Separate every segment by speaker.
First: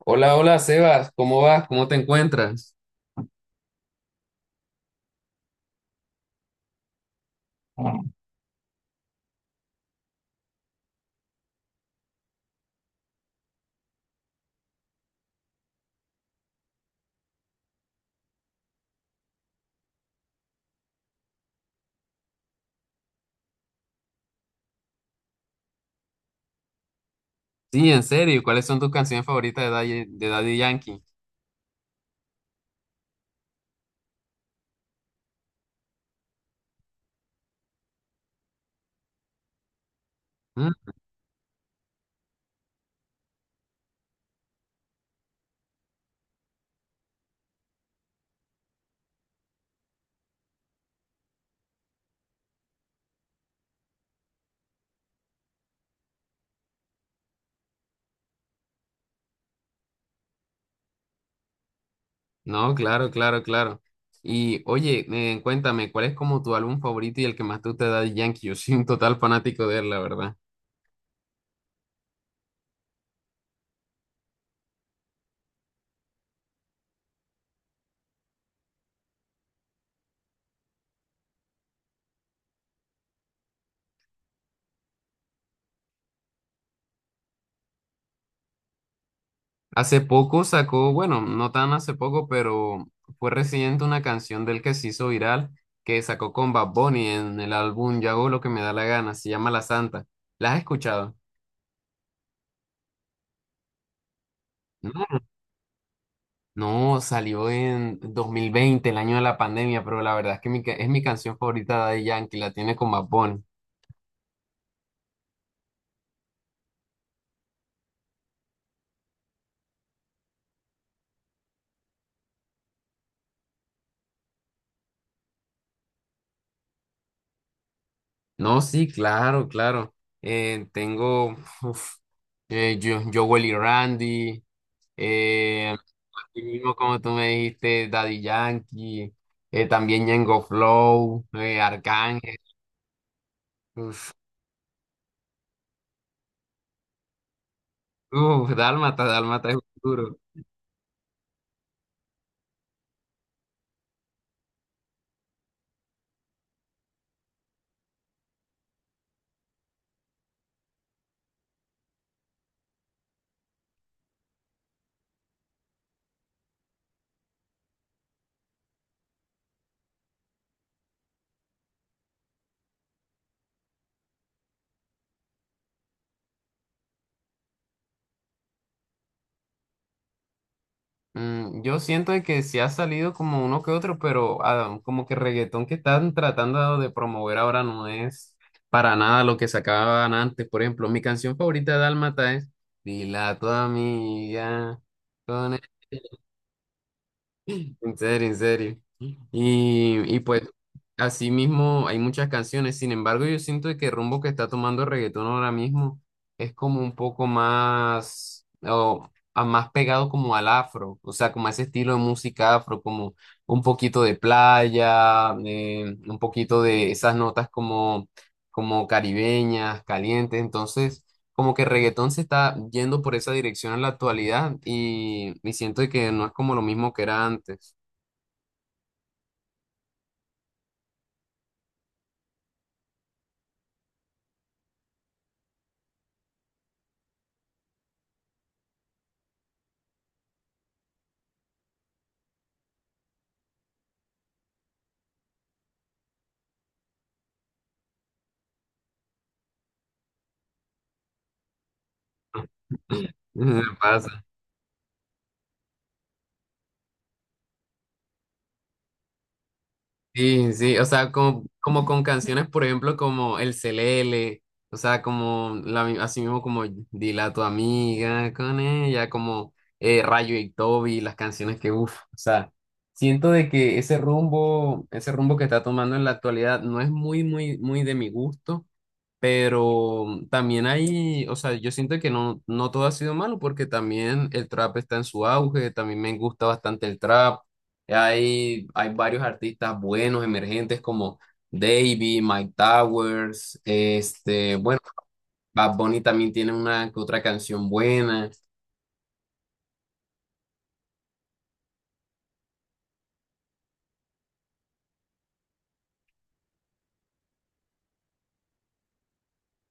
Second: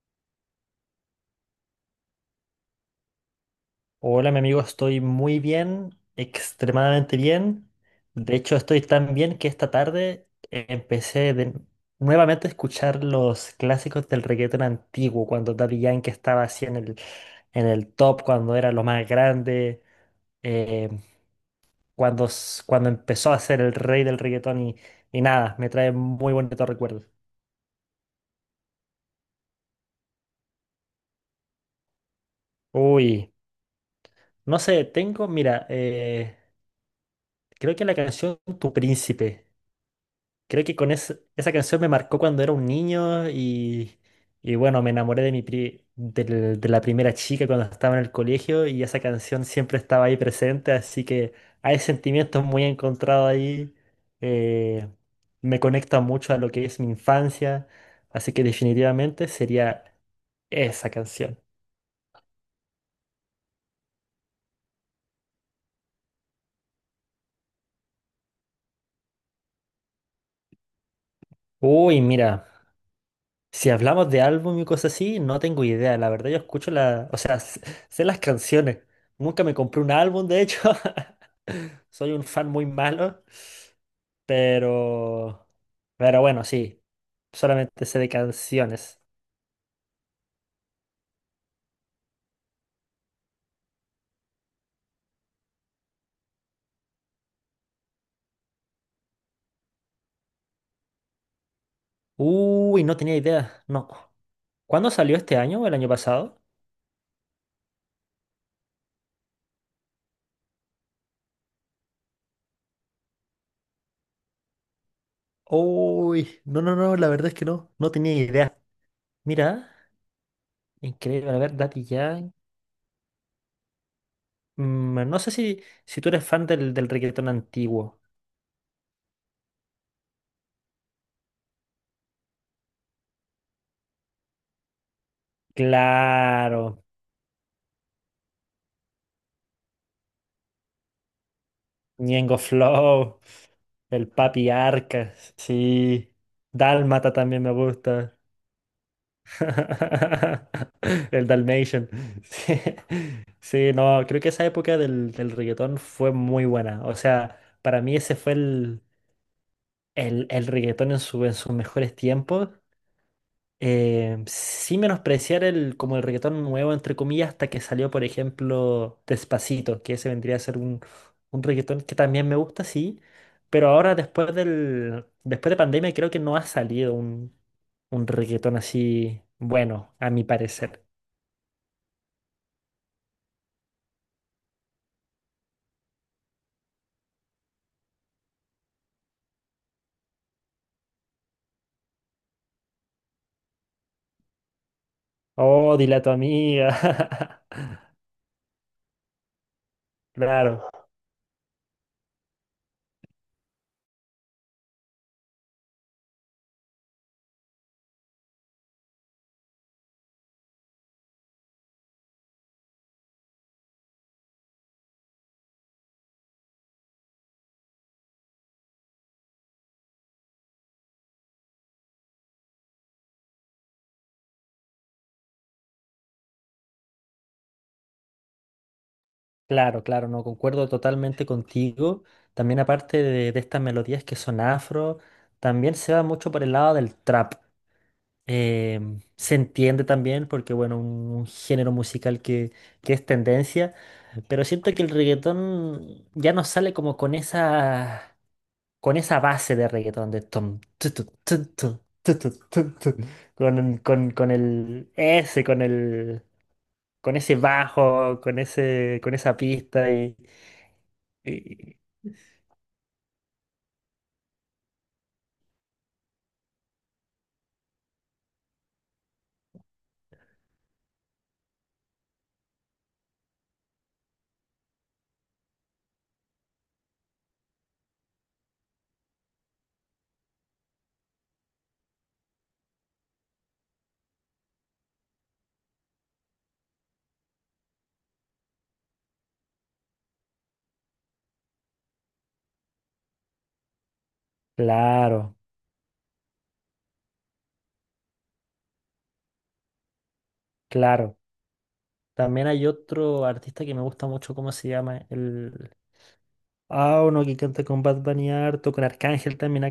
Speaker 1: Hola, hola Sebas, ¿cómo vas? ¿Cómo te encuentras?
Speaker 2: Hola, mi amigo, estoy muy bien, extremadamente bien. De hecho, estoy tan bien que esta tarde eh, empecé de- nuevamente a escuchar los clásicos del reggaetón antiguo, cuando Daddy Yankee estaba así en el top, cuando era lo más grande, eh, cuando empezó a ser el rey del reggaetón y nada, me trae muy bonitos recuerdos.
Speaker 1: Sí, en serio, ¿cuáles son tus canciones favoritas de Daddy Yankee?
Speaker 2: Uy, no sé, tengo, mira, creo que la canción Tu Príncipe. Creo
Speaker 1: ¿Mm?
Speaker 2: que esa canción me marcó cuando era un niño y bueno, me enamoré de la primera chica cuando estaba en el colegio y esa canción siempre estaba ahí presente, así que hay sentimientos muy encontrados ahí. eh, Me conecta mucho a lo que es mi infancia, así que definitivamente sería esa canción.
Speaker 1: No, claro, claro, claro. Y oye, cuéntame, ¿cuál es como tu álbum favorito y el que más te gusta de Daddy Yankee? Yo soy un total fanático de él, la verdad.
Speaker 2: Uy, mira. Si hablamos de álbum y cosas así, no tengo idea. La verdad, yo o sea, sé las canciones. Nunca me compré un álbum, de hecho. Soy un fan muy malo, pero, pero bueno, sí. Solamente sé de canciones.
Speaker 1: Hace poco sacó, bueno, no tan hace poco, pero fue reciente una canción del que se hizo viral, que sacó con Bad Bunny en el álbum Yo hago lo que me da la gana, se llama La Santa. ¿La has escuchado?
Speaker 2: Uy, no tenía idea. No. ¿Cuándo salió
Speaker 1: No.
Speaker 2: este año o el año pasado?
Speaker 1: No, salió en 2020, el año de la pandemia, pero la verdad es que es mi canción favorita de Daddy Yankee, la tiene con Bad Bunny.
Speaker 2: Uy, no, no, no, la verdad es que no, no tenía idea. Mira, increíble. A ver, Daddy Yankee. Mm, no sé si tú eres fan del reggaetón antiguo.
Speaker 1: No, sí, claro, claro. Tengo uf, yo, Jowell y Randy, eh, así
Speaker 2: Claro,
Speaker 1: mismo como tú me dijiste, Daddy Yankee, también Ñengo Flow, Arcángel,
Speaker 2: Ñengo Flow, el
Speaker 1: uf,
Speaker 2: Papi Arca, sí. Dálmata también me gusta.
Speaker 1: uf, Dálmata, Dálmata es un duro.
Speaker 2: El Dalmatian. Sí. Sí, no, creo que esa época del reggaetón fue muy buena. O sea, para mí ese fue el reggaetón en sus mejores tiempos. Sin menospreciar el, como el reggaetón nuevo, entre comillas, hasta que salió, por ejemplo, Despacito, que ese vendría a ser un reggaetón que también me gusta, sí, pero ahora después de pandemia creo que no ha salido un reggaetón así bueno, a mi parecer.
Speaker 1: Mm, yo siento de que sí ha salido como uno que otro, pero como que reggaetón que están tratando de promover ahora no es para nada lo que sacaban antes. Por ejemplo, mi canción favorita de Dálmata es Dila a tu amiga, con
Speaker 2: Oh, dile a tu amiga.
Speaker 1: en serio, en serio. Y pues,
Speaker 2: Claro,
Speaker 1: así mismo hay muchas canciones. Sin embargo, yo siento que el rumbo que está tomando el reggaetón ahora mismo es como un poco más, o, más pegado como al afro, o sea, como a ese estilo de música afro, como un poquito de playa, un poquito de esas notas como, como caribeñas, calientes. Entonces, como que el reggaetón se está yendo por esa dirección en la actualidad y siento que no es como lo mismo que era antes.
Speaker 2: claro, claro, no concuerdo totalmente contigo. También aparte de estas melodías que son afro, también se va mucho por el lado del trap. Eh, Se entiende también porque, bueno, un género musical que es tendencia, pero siento que el reggaetón ya no sale como con esa base de reggaetón de tom, tu,
Speaker 1: Me pasa.
Speaker 2: con el ese, con ese bajo, con ese, con esa pista
Speaker 1: Sí, sí, o sea, como,
Speaker 2: y-
Speaker 1: como con canciones, por ejemplo, como El Celele, o sea, como la, así mismo como Dile a tu amiga con ella, como Rayo y Toby, las canciones que, uff, o sea, siento de que ese rumbo que está tomando en la actualidad no es muy, muy, muy de mi gusto. Pero mm, también hay, o sea, yo siento que no, no todo ha sido malo porque también el trap está en su auge, también me gusta bastante el trap. Hay varios artistas buenos, emergentes como Davey, Mike Towers, este, bueno,
Speaker 2: claro,
Speaker 1: Bad Bunny también tiene una que otra canción buena.
Speaker 2: claro. También hay otro artista que me gusta mucho, ¿cómo se llama? Ah, uno que canta con Bad Bunny harto, con Arcángel también ha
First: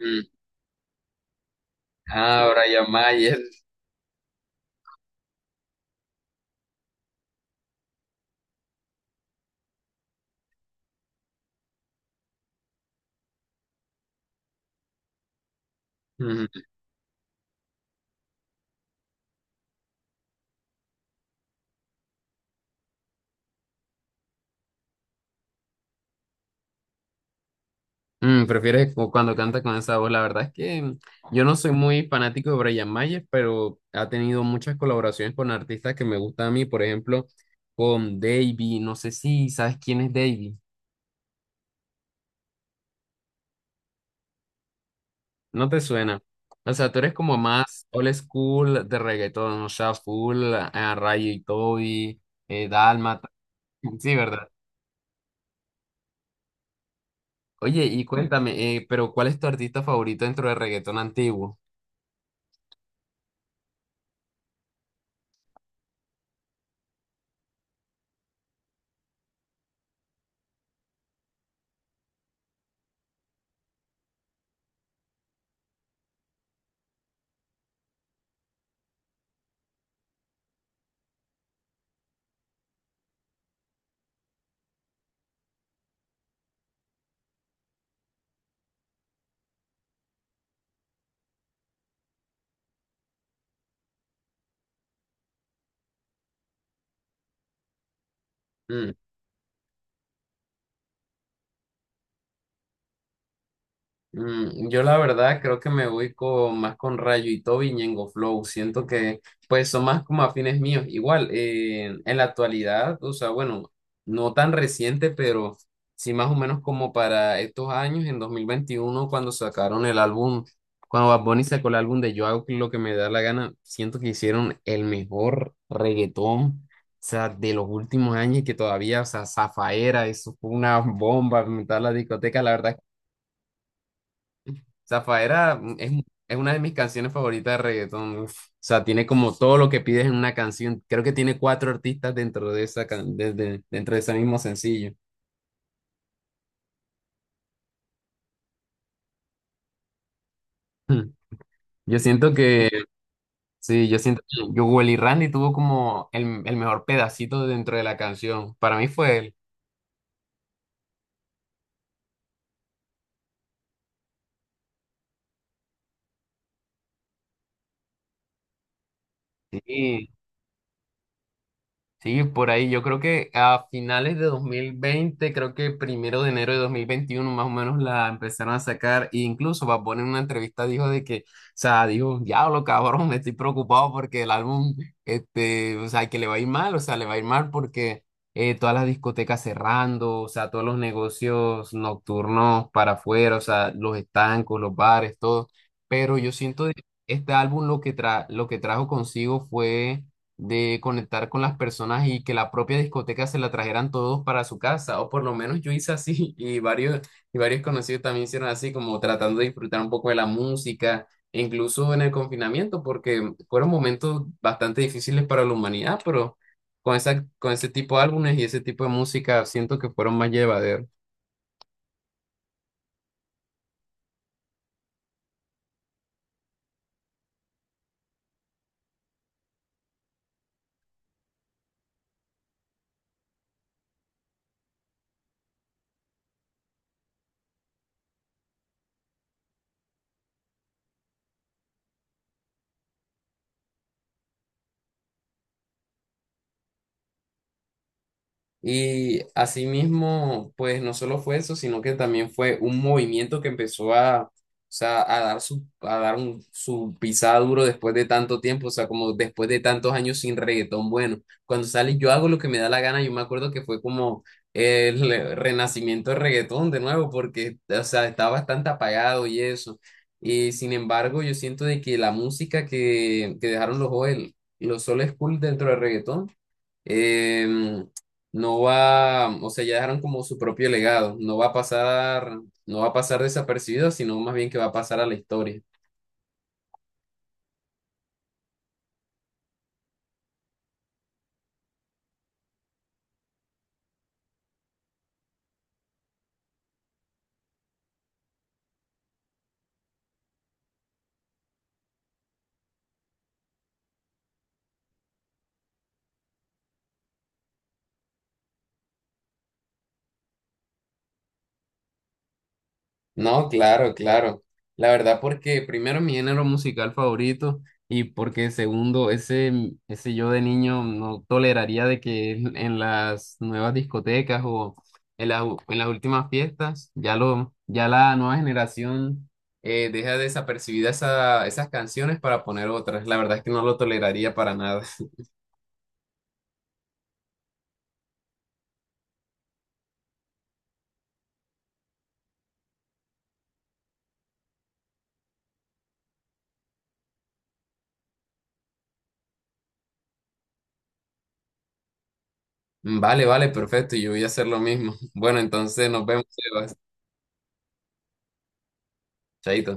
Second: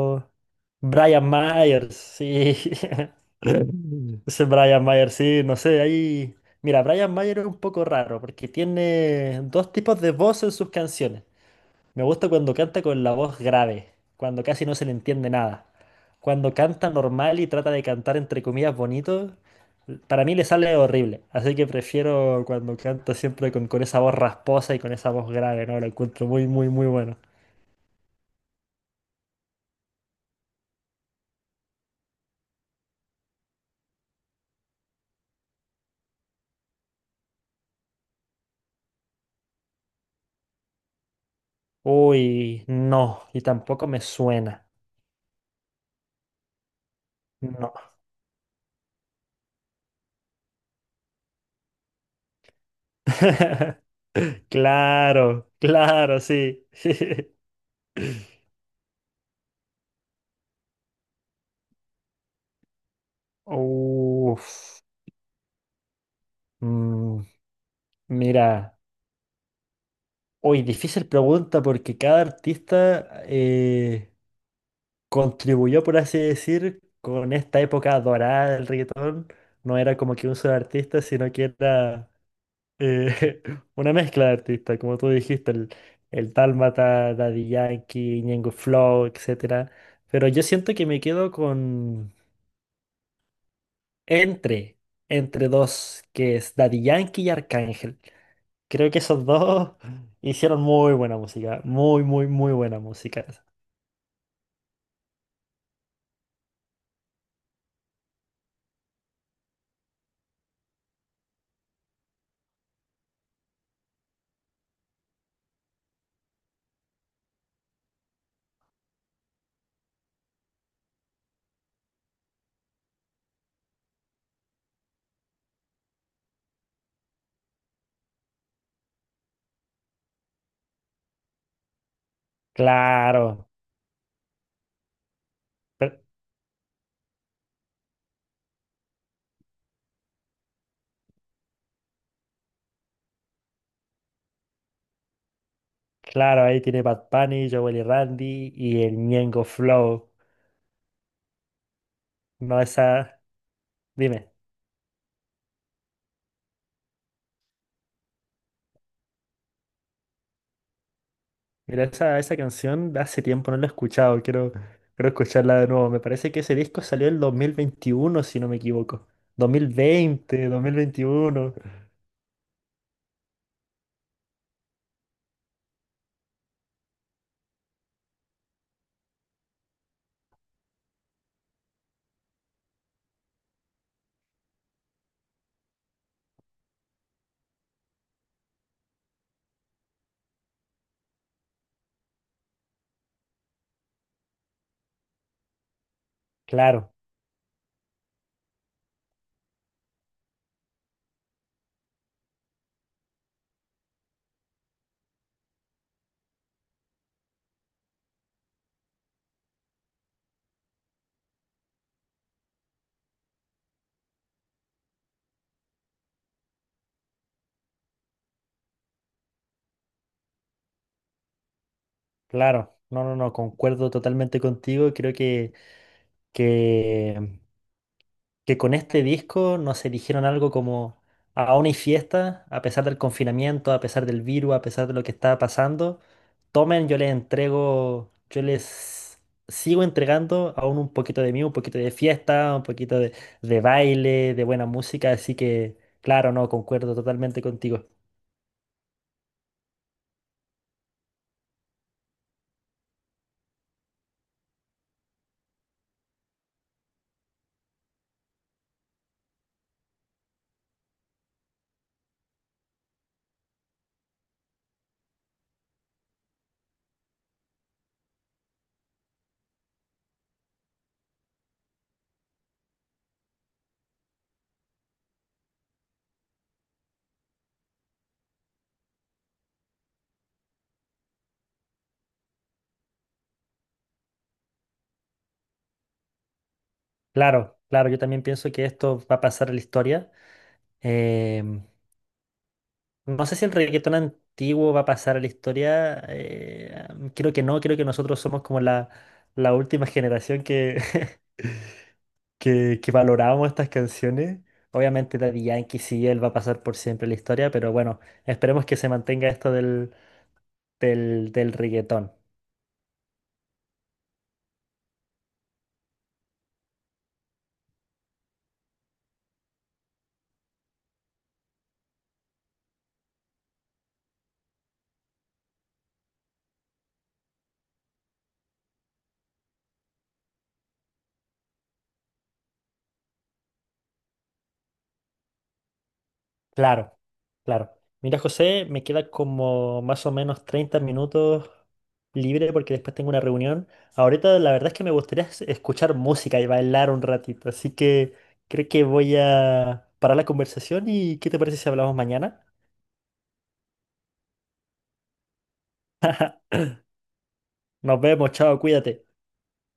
Speaker 1: Mm.
Speaker 2: Brian Myers,
Speaker 1: Ah,
Speaker 2: sí.
Speaker 1: Brian Mayer.
Speaker 2: Ese Brian Myers, sí, no sé, ahí. Mira, Brian Myers es un poco raro porque tiene dos tipos de voz en sus canciones. Me gusta cuando canta con la voz grave, cuando casi no se le entiende nada. Cuando canta normal y trata de cantar entre comillas bonito, para mí le sale horrible. Así que prefiero cuando canta siempre con esa voz rasposa y con esa voz grave, ¿no? Lo encuentro muy, muy, muy bueno.
Speaker 1: Mm, prefieres cuando canta con esa voz. La verdad es que mm, yo no soy muy fanático de Brian Mayer, pero ha tenido muchas colaboraciones con artistas que me gustan a mí, por ejemplo, con Davey. No sé si sabes quién es Davey.
Speaker 2: Uy, no, y tampoco me suena.
Speaker 1: No te suena. O sea, tú eres como más
Speaker 2: No.
Speaker 1: old school de reggaetón, o sea, full a Rayo y Toby, Dálmata. Sí, ¿verdad?
Speaker 2: Claro, claro, sí.
Speaker 1: Oye, y cuéntame, pero ¿cuál es tu artista favorito dentro del reggaetón antiguo?
Speaker 2: Uf. Mm, mira, hoy difícil pregunta porque cada artista contribuyó, por así decir, con esta época dorada del reggaetón. No era como que un solo artista, sino que era. Eh, una mezcla de artistas, como tú dijiste, el Dálmata, Daddy Yankee, Ñengo Flow, etcétera. Pero yo siento que me quedo con entre, entre dos, que es Daddy Yankee y Arcángel. Creo
Speaker 1: Mm.
Speaker 2: que esos dos hicieron muy buena música, muy, muy, muy buena música.
Speaker 1: Mm, yo la verdad creo que me voy con, más con Rayo y Toby y Ñengo Flow. Siento que pues son más como afines míos. Igual, en la actualidad, o sea, bueno, no tan reciente, pero sí más o menos como para estos años, en 2021 cuando sacaron el álbum, cuando Bad Bunny sacó el álbum de Yo hago lo que me da la gana, siento que hicieron el mejor reggaetón. O sea, de los últimos años y que todavía, o sea, Zafaera, eso fue una bomba, meter la discoteca, la verdad
Speaker 2: Claro,
Speaker 1: Zafaera mm,
Speaker 2: per-
Speaker 1: es una de mis canciones favoritas de reggaetón. Uf. O sea, tiene como todo lo que pides en una canción. Creo que tiene cuatro artistas dentro de esa dentro de ese mismo sencillo.
Speaker 2: claro, ahí tiene Bad Bunny, Jowell y Randy y el Ñengo Flow.
Speaker 1: Hmm. Yo siento
Speaker 2: No,
Speaker 1: que,
Speaker 2: esa,
Speaker 1: sí, yo siento
Speaker 2: dime.
Speaker 1: que Jowell y Randy tuvo como el mejor pedacito dentro de la canción. Para mí fue él.
Speaker 2: Mira, esa canción de hace tiempo no la he escuchado, quiero escucharla de nuevo. Me parece que ese disco salió en 2021 si no me equivoco. Dos mil
Speaker 1: Sí.
Speaker 2: veinte 2021.
Speaker 1: Sí, por ahí. Yo creo que a finales de 2020, creo que primero de enero de 2021, más o menos la empezaron a sacar. E incluso Bad Bunny en una entrevista dijo de que, o sea, dijo, diablo, cabrón, me estoy preocupado porque el álbum, este, o sea, que le va a ir mal, o sea, le va a ir mal porque todas las discotecas cerrando, o sea, todos los negocios nocturnos para afuera, o sea, los estancos, los bares, todo. Pero yo siento de que
Speaker 2: Claro,
Speaker 1: este álbum lo que trajo consigo fue de conectar con las personas y que la propia discoteca se la trajeran todos para su casa, o por lo menos yo hice así y varios conocidos también hicieron así, como tratando de disfrutar un poco de la música, e incluso en el confinamiento, porque fueron momentos bastante difíciles para la humanidad, pero con esa, con ese tipo de álbumes y ese tipo de música siento que fueron más llevaderos.
Speaker 2: claro. No, no, no, concuerdo totalmente contigo. Creo que que con este disco nos eligieron algo como aún hay fiesta, a pesar del confinamiento, a pesar del virus, a pesar de lo que está pasando. Tomen, yo les entrego, yo les sigo entregando aún un poquito de mí, un poquito de fiesta, un poquito de baile, de buena música, así que claro, no, concuerdo totalmente contigo.
Speaker 1: Y asimismo, pues no solo fue eso, sino que también fue un movimiento que empezó o sea, a dar su, a dar su pisada duro después de tanto tiempo, o sea, como después de tantos años sin reggaetón bueno. Cuando sale Yo hago lo que me da la gana, yo me acuerdo que fue como el renacimiento del reggaetón de nuevo, porque, o sea, está bastante apagado y eso. Y sin embargo, yo siento de que la música que dejaron los Joel los Soul School dentro del reggaetón, em, no va, o sea, ya dejaron como su propio legado, no va a pasar, no va a pasar desapercibido, sino más bien que va a pasar a la historia.
Speaker 2: Claro, claro, yo también pienso que esto va a pasar a la historia. Em, no sé si el reggaetón antiguo va a pasar a la historia. Creo que no, creo que nosotros somos como la última generación que, que valoramos estas canciones. Obviamente Daddy Yankee sí, él va a pasar por siempre a la historia, pero bueno, esperemos que se mantenga esto del reggaetón.
Speaker 1: No, claro, claro. La verdad porque primero mi género musical favorito y porque segundo, ese yo de niño no toleraría de que en las nuevas discotecas o en las, en las últimas fiestas ya la nueva generación deja desapercibida esas canciones para poner otras. La verdad es que no lo toleraría para nada.
Speaker 2: Claro, claro. Mira, José, me queda como más o menos 30 minutos libre porque después tengo una reunión. Ahorita la verdad es que me gustaría escuchar música y bailar un ratito, así que creo que voy a parar la conversación y ¿qué te parece si hablamos mañana?
Speaker 1: Mm, vale, vale, perfecto. Yo voy a hacer lo mismo. Bueno, entonces nos vemos, Sebas.
Speaker 2: Nos vemos, chao, cuídate.
Speaker 1: Chaito.